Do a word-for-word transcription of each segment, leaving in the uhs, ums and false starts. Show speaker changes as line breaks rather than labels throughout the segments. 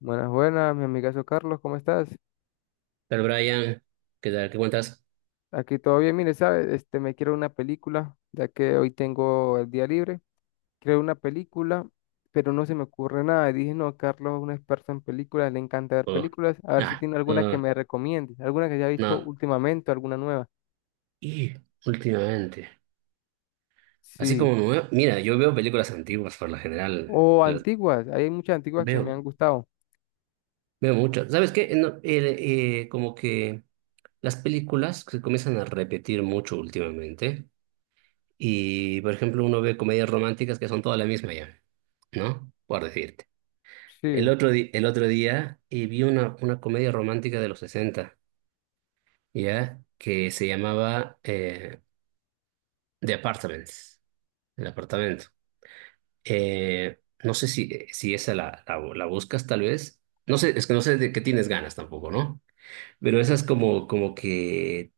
Buenas, buenas, mi amigazo Carlos, ¿cómo estás?
Pero Brian, ¿qué tal? ¿Qué cuentas?
Aquí todo bien, mire, ¿sabes? Este, me quiero una película, ya que hoy tengo el día libre. Quiero una película, pero no se me ocurre nada. Y dije, no, Carlos es un experto en películas, le encanta ver
Oh,
películas. A ver si
nada,
tiene alguna que
no,
me recomiende, alguna que haya visto
no.
últimamente, alguna nueva.
Y últimamente, así
Sí.
como me veo- mira, yo veo películas antiguas por lo general,
O
las
antiguas, hay muchas antiguas que me han
veo,
gustado.
veo mucho. ¿Sabes qué? No, eh, eh, como que las películas se comienzan a repetir mucho últimamente y, por ejemplo, uno ve comedias románticas que son todas la misma ya, ¿no? Por decirte. El
Sí.
otro, di- el otro día eh, vi una, una comedia romántica de los sesenta, ¿ya? Que se llamaba... eh, de Apartments, el apartamento. Eh, no sé si, si esa la, la, la buscas tal vez. No sé, es que no sé de qué tienes ganas tampoco, ¿no? Pero esa es como, como que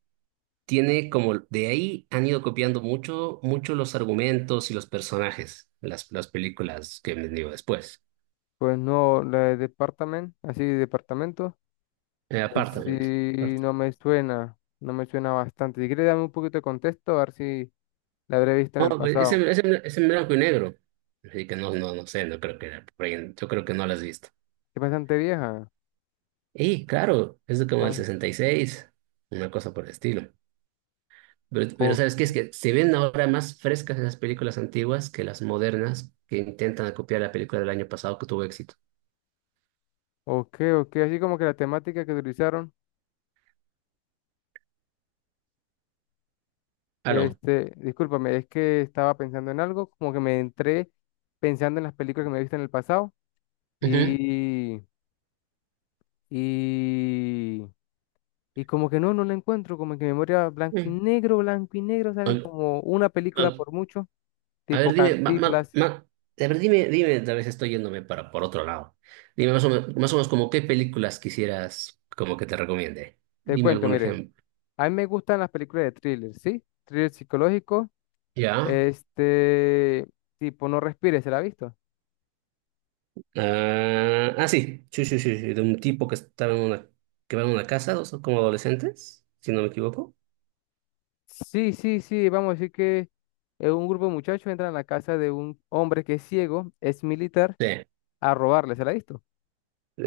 tiene como, de ahí han ido copiando mucho, mucho los argumentos y los personajes, las, las películas que me digo después.
Pues no, la de Departament, así, Departamento.
Eh,
En
Apartment.
sí
Apartment.
no me suena, no me suena bastante. Si quieres dame un poquito de contexto, a ver si la habré visto en
No,
el
pues,
pasado.
ese, ese, ese en blanco y negro. Así que no, no, no sé, no creo que era por ahí. Yo creo que no lo has visto.
Es bastante vieja.
Y claro, es de como el
Ah,
sesenta y seis, una cosa por el estilo. Pero, pero
o-
¿sabes qué? Es que se ven ahora más frescas esas películas antiguas que las modernas que intentan copiar la película del año pasado que tuvo éxito.
ok, ok, así como que la temática que utilizaron,
Aló.
este, discúlpame, es que estaba pensando en algo, como que me entré pensando en las películas que me he visto en el pasado
Ujú.
y, y, y como que no, no la encuentro, como que memoria blanco y
Sí.
negro, blanco y negro, salen
Ol-
como una película
ol-
por mucho,
A ver,
tipo
dime, ma- ma-
Cantiflas.
ma- a ver, dime, dime, a veces estoy yéndome para por otro lado. Dime más o menos, más o menos como qué películas quisieras como que te recomiende.
Te
Dime
cuento,
algún
mire.
ejemplo.
A mí me gustan las películas de thriller, ¿sí? Thriller psicológico.
¿Ya?
Este, tipo, No respires, ¿se la ha visto?
Ah, ah, sí. Sí, sí, sí, sí, de un tipo que estaba en una, que va en una casa, dos como adolescentes, si no me equivoco.
Sí, sí, sí, vamos a decir que eh, un grupo de muchachos entran a la casa de un hombre que es ciego, es militar,
Sí.
a robarle, ¿se la ha visto?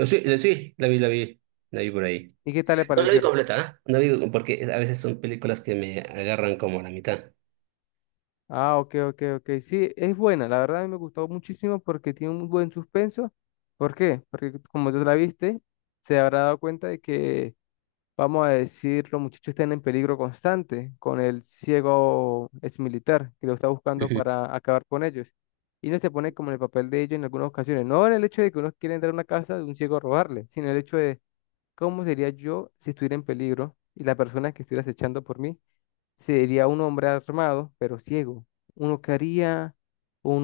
Sí, sí, la vi, la vi, la vi por ahí.
¿Y qué tal le
No la vi
pareció?
completa, ¿no? No vi porque a veces son películas que me agarran como a la mitad.
Ah, ok, ok, ok. Sí, es buena, la verdad a mí me gustó muchísimo porque tiene un buen suspenso. ¿Por qué? Porque como tú la viste, se habrá dado cuenta de que, vamos a decir, los muchachos están en peligro constante con el ciego exmilitar que lo está
¿Eh?
buscando
Ujú.
para acabar con ellos. Y uno se pone como en el papel de ellos en algunas ocasiones, no en el hecho de que uno quiere entrar a una casa de un ciego a robarle, sino el hecho de cómo sería yo si estuviera en peligro y la persona que estuviera acechando por mí sería un hombre armado, pero ciego. Uno que haría,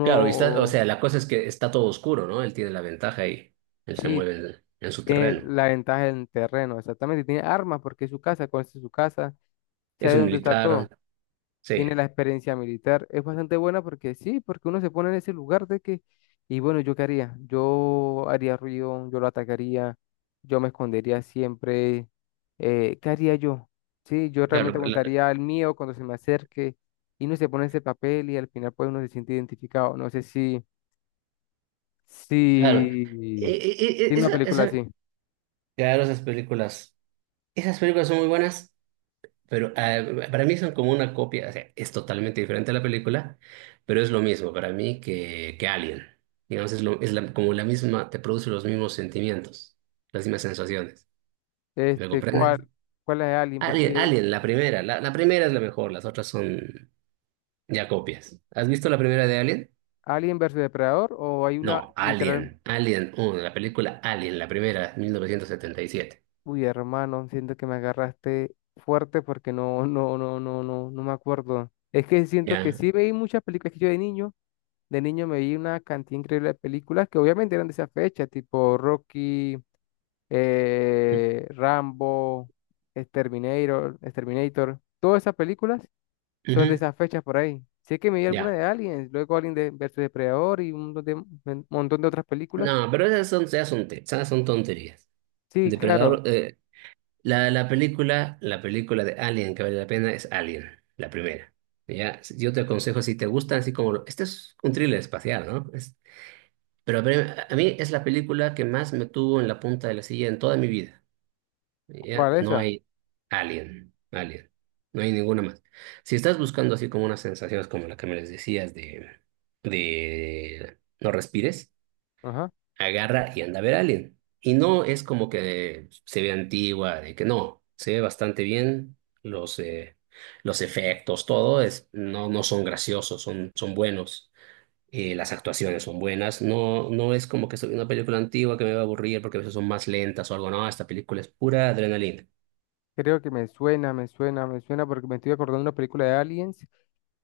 Claro, y está, o sea, la cosa es que está todo oscuro, ¿no? Él tiene la ventaja y él se
Sí,
mueve en, en su
tiene
terreno.
la ventaja en terreno, exactamente, tiene armas porque es su casa, conoce su casa,
Es
sabe
un
dónde está
militar,
todo.
sí,
Tiene la experiencia militar. Es bastante buena porque sí, porque uno se pone en ese lugar de que, y bueno, ¿yo qué haría? Yo haría ruido, yo lo atacaría, yo me escondería siempre. eh, Qué haría yo? Sí, yo
claro,
realmente
lo- la-
contaría el mío cuando se me acerque y uno se pone en ese papel y al final pues uno se siente identificado. No sé si,
claro.
si
E- e- e-
tiene una
esa-
película
esa-
así.
claro, esas películas, esas películas son muy buenas. Pero ah, para mí son como una copia, o sea, es totalmente diferente a la película, pero es lo mismo para mí que, que Alien. Digamos, es, lo, es la- como la misma, te produce los mismos sentimientos, las mismas sensaciones. ¿Me
Este,
comprendes?
¿cuál, cuál es Alien?
Alien,
Porque
Alien, la primera, la, la primera es la mejor, las otras son ya copias. ¿Has visto la primera de Alien?
Alien versus Depredador o hay una
No,
literal...
Alien, Alien uno, la película Alien, la primera, mil novecientos setenta y siete.
Uy, hermano, siento que me agarraste fuerte porque no, no, no, no, no, no me acuerdo. Es que siento que
Ya.
sí veí muchas películas que yo de niño, de niño me vi una cantidad increíble de películas que obviamente eran de esa fecha, tipo Rocky, eh, Rambo, Exterminator, Exterminator. Todas esas películas son de
Ujú,
esas fechas por ahí. Sé que me vi alguna
ya.
de Aliens, luego Alien de versus Depredador y un montón de, un montón de otras películas.
No, pero esas son, ya son, te- esas son tonterías.
Sí, claro,
Depredador, eh, la, la película, la película de Alien que vale la pena es Alien, la primera. Ya, yo te aconsejo si te gustan así como lo- este es un thriller espacial, ¿no? Es- pero a ver, a mí es la película que más me tuvo en la punta de la silla en toda mi vida. Ya,
¿cuál es
no
esa?
hay Alien, Alien, no hay ninguna más. Si estás buscando así como unas sensaciones como la que me les decías de de no respires,
Ajá.
agarra y anda a ver a alguien. Y no es como que se ve antigua, de que no, se ve bastante bien los, eh, los efectos, todo es, no, no son graciosos, son, son buenos. Eh, las actuaciones son buenas, no, no es como que soy una película antigua que me va a aburrir porque a veces son más lentas o algo, no, esta película es pura adrenalina.
Creo que me suena, me suena, me suena porque me estoy acordando de una película de Aliens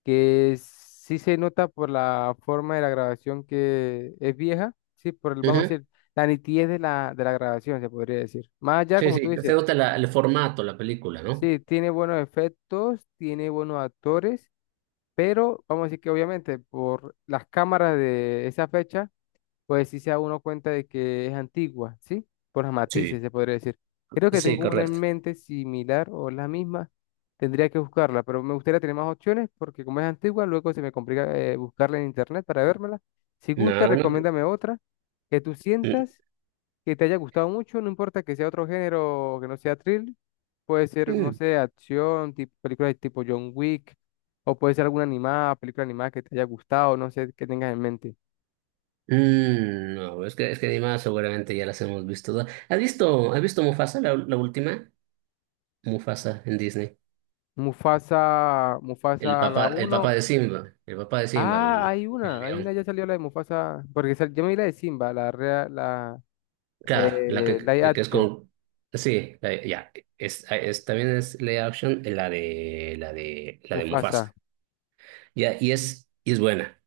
que sí se nota por la forma de la grabación que es vieja, sí, por el, vamos a
Ujú.
decir, la nitidez de la, de la grabación, se podría decir. Más allá,
Sí,
como tú
sí,
dices,
se nota la- el formato, la película, ¿no?
sí, tiene buenos efectos, tiene buenos actores, pero vamos a decir que obviamente por las cámaras de esa fecha pues sí se da uno cuenta de que es antigua, ¿sí? Por los
Sí,
matices, se podría decir. Creo que
sí,
tengo una en
correcto.
mente similar o la misma. Tendría que buscarla, pero me gustaría tener más opciones porque como es antigua, luego se me complica eh, buscarla en internet para vérmela. Si gusta,
No, no,
recomiéndame otra que tú
mm,
sientas que te haya gustado mucho, no importa que sea otro género o que no sea thrill. Puede ser, no
mm.
sé, acción, tipo, películas tipo John Wick, o puede ser alguna animada, película animada que te haya gustado, no sé, que tengas en mente.
Mm, no, es que, es que Dima seguramente ya las hemos visto todas. ¿Has visto, has visto Mufasa, la, la última? Mufasa en Disney.
Mufasa,
El
Mufasa la
papá, el papá
uno.
de Simba, el papá de Simba,
Ah,
el,
hay
el
una, hay una,
león.
ya salió la de Mufasa, porque sal- yo me vi la de Simba, la real, la
Claro, la
eh,
que,
live
que es
action,
con... Sí, la- ya, es, es- también es live action, eh, la de, la de, la de Mufasa.
Mufasa.
Ya, y es, y es buena,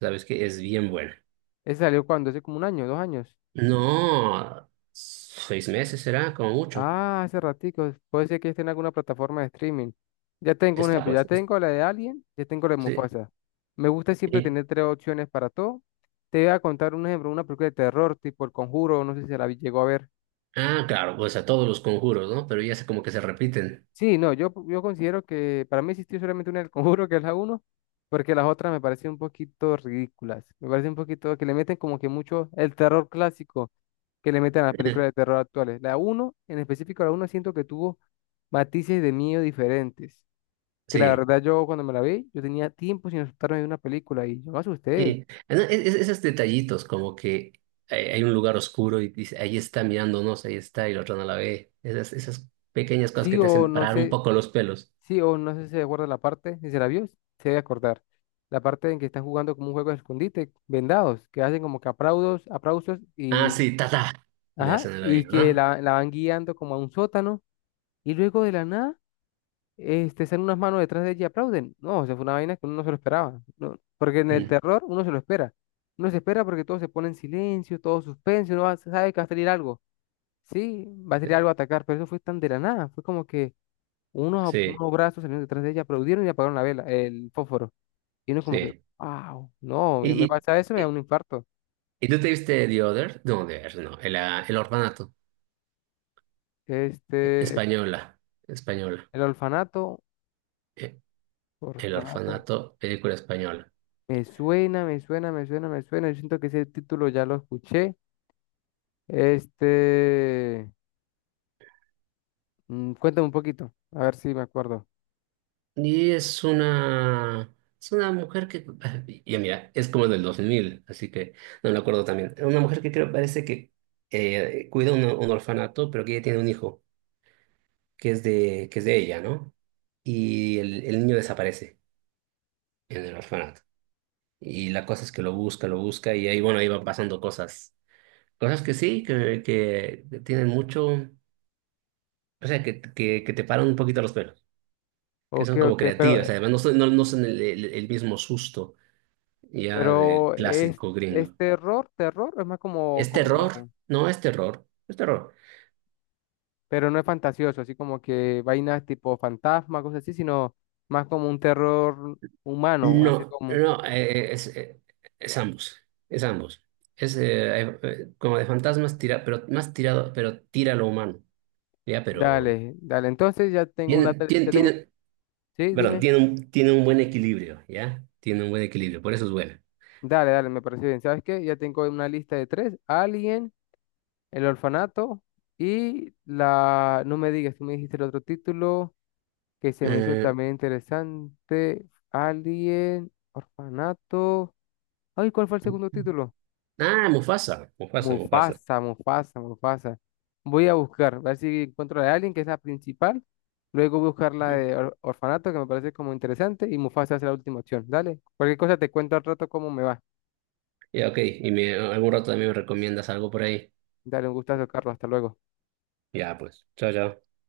¿sabes que es bien buena?
Esa salió cuando, ¿hace como un año, dos años?
No, seis meses será, como mucho.
Ah, hace ratico, puede ser que esté en alguna plataforma de streaming. Ya tengo un
Está
ejemplo, ya
pues, es-
tengo la de Alien, ya tengo la de
sí.
Mufasa. Me gusta siempre tener tres opciones para todo. Te voy a contar un ejemplo, una película de terror tipo El Conjuro, no sé si la vi- llegó a ver.
Ah, claro, pues a todos los conjuros, ¿no? Pero ya sé como que se repiten.
Sí, no, yo, yo considero que para mí existió solamente una del Conjuro, que es la uno, porque las otras me parecen un poquito ridículas. Me parece un poquito que le meten como que mucho el terror clásico que le meten a las películas de terror actuales. La uno, en específico, la uno, siento que tuvo matices de miedo diferentes. Que la
Sí.
verdad yo cuando me la vi, yo tenía tiempo sin asustarme de una película y yo me asusté.
Y no, es- es- esos detallitos, como que hay, hay un lugar oscuro y dice, ahí está mirándonos, ahí está, y la otra no la ve. Esas, esas pequeñas cosas
Sí
que te
o
hacen
no
parar un
sé,
poco los pelos.
sí, o no sé si se acuerda la parte, si se la vio, se debe acordar. La parte en que están jugando como un juego de escondite, vendados, que hacen como que aplausos, aplausos
Ah,
y,
sí, tata, le
ajá,
hacen el
y
oído,
que
¿no?
la, la van guiando como a un sótano y luego de la nada, este, salen unas manos detrás de ella y aplauden. No, o sea, fue una vaina que uno no se lo esperaba, no, porque en el
Mm.
terror uno se lo espera. Uno se espera porque todo se pone en silencio, todo suspenso, uno va- sabe que va a salir algo. Sí, va a salir algo a atacar, pero eso fue tan de la nada, fue como que unos,
Sí,
unos brazos salieron detrás de ella, aplaudieron y apagaron la vela, el fósforo. Y uno como que,
sí.
wow, no, ya
¿Y,
me
y,
pasa eso, me da
y-
un infarto.
y tú te viste The Other? No, The Other, no, el, ah, el orfanato, eh,
Este,
española, española.
el orfanato,
Eh, El
orfanato,
orfanato, película española.
me suena, me suena, me suena, me suena. Yo siento que ese título ya lo escuché. Este, mm, cuéntame un poquito, a ver si me acuerdo.
Y es una, es una mujer que, y mira, es como del dos mil así que no me acuerdo también. Una mujer que creo parece que eh, cuida un, un orfanato, pero que ella tiene un hijo, que es de, que es de ella, ¿no? Y el, el niño desaparece en el orfanato. Y la cosa es que lo busca, lo busca, y ahí, bueno, ahí van pasando cosas. Cosas que sí, que, que tienen mucho, o sea, que, que, que te paran un poquito los pelos, que
Ok,
son como
ok, pero,
creativas, además no, son- no, no son el el- el mismo susto ya de
pero es,
clásico
es
gringo.
terror, terror, es más como,
¿Es terror?
como,
No es terror, es terror.
pero no es fantasioso, así como que vainas tipo fantasma, cosas así, sino más como un terror humano, así
No,
como...
no, eh, es, eh, es ambos, es ambos. Es eh, eh, eh, como de fantasmas, tira, pero más tirado, pero tira a lo humano, ¿ya? Pero
Dale, dale, entonces ya tengo una,
tiene,
tre-
tiene,
ya tengo,
tiene,
sí,
perdón,
dime,
tiene un, tiene un buen equilibrio, ¿ya? Tiene un buen equilibrio, por eso es buena.
dale, dale, me parece bien, ¿sabes qué? Ya tengo una lista de tres, Alien, El Orfanato y la, no me digas, tú me dijiste el otro título que se me hizo
Eh,
también interesante, Alien, Orfanato, ay, ¿cuál fue el segundo título?
ah, Mufasa, Mufasa, Mufasa.
Mufasa, Mufasa, Mufasa. Voy a buscar, a ver si encuentro a alguien que es la principal. Luego voy a buscar la
Ujú.
de or- orfanato, que me parece como interesante, y Mufasa es la última opción. Dale, cualquier cosa te cuento al rato cómo me va.
Ya, ok, y me, algún rato también me recomiendas algo por ahí.
Dale, un gustazo, Carlos, hasta luego.
Ya, pues, chao, chao.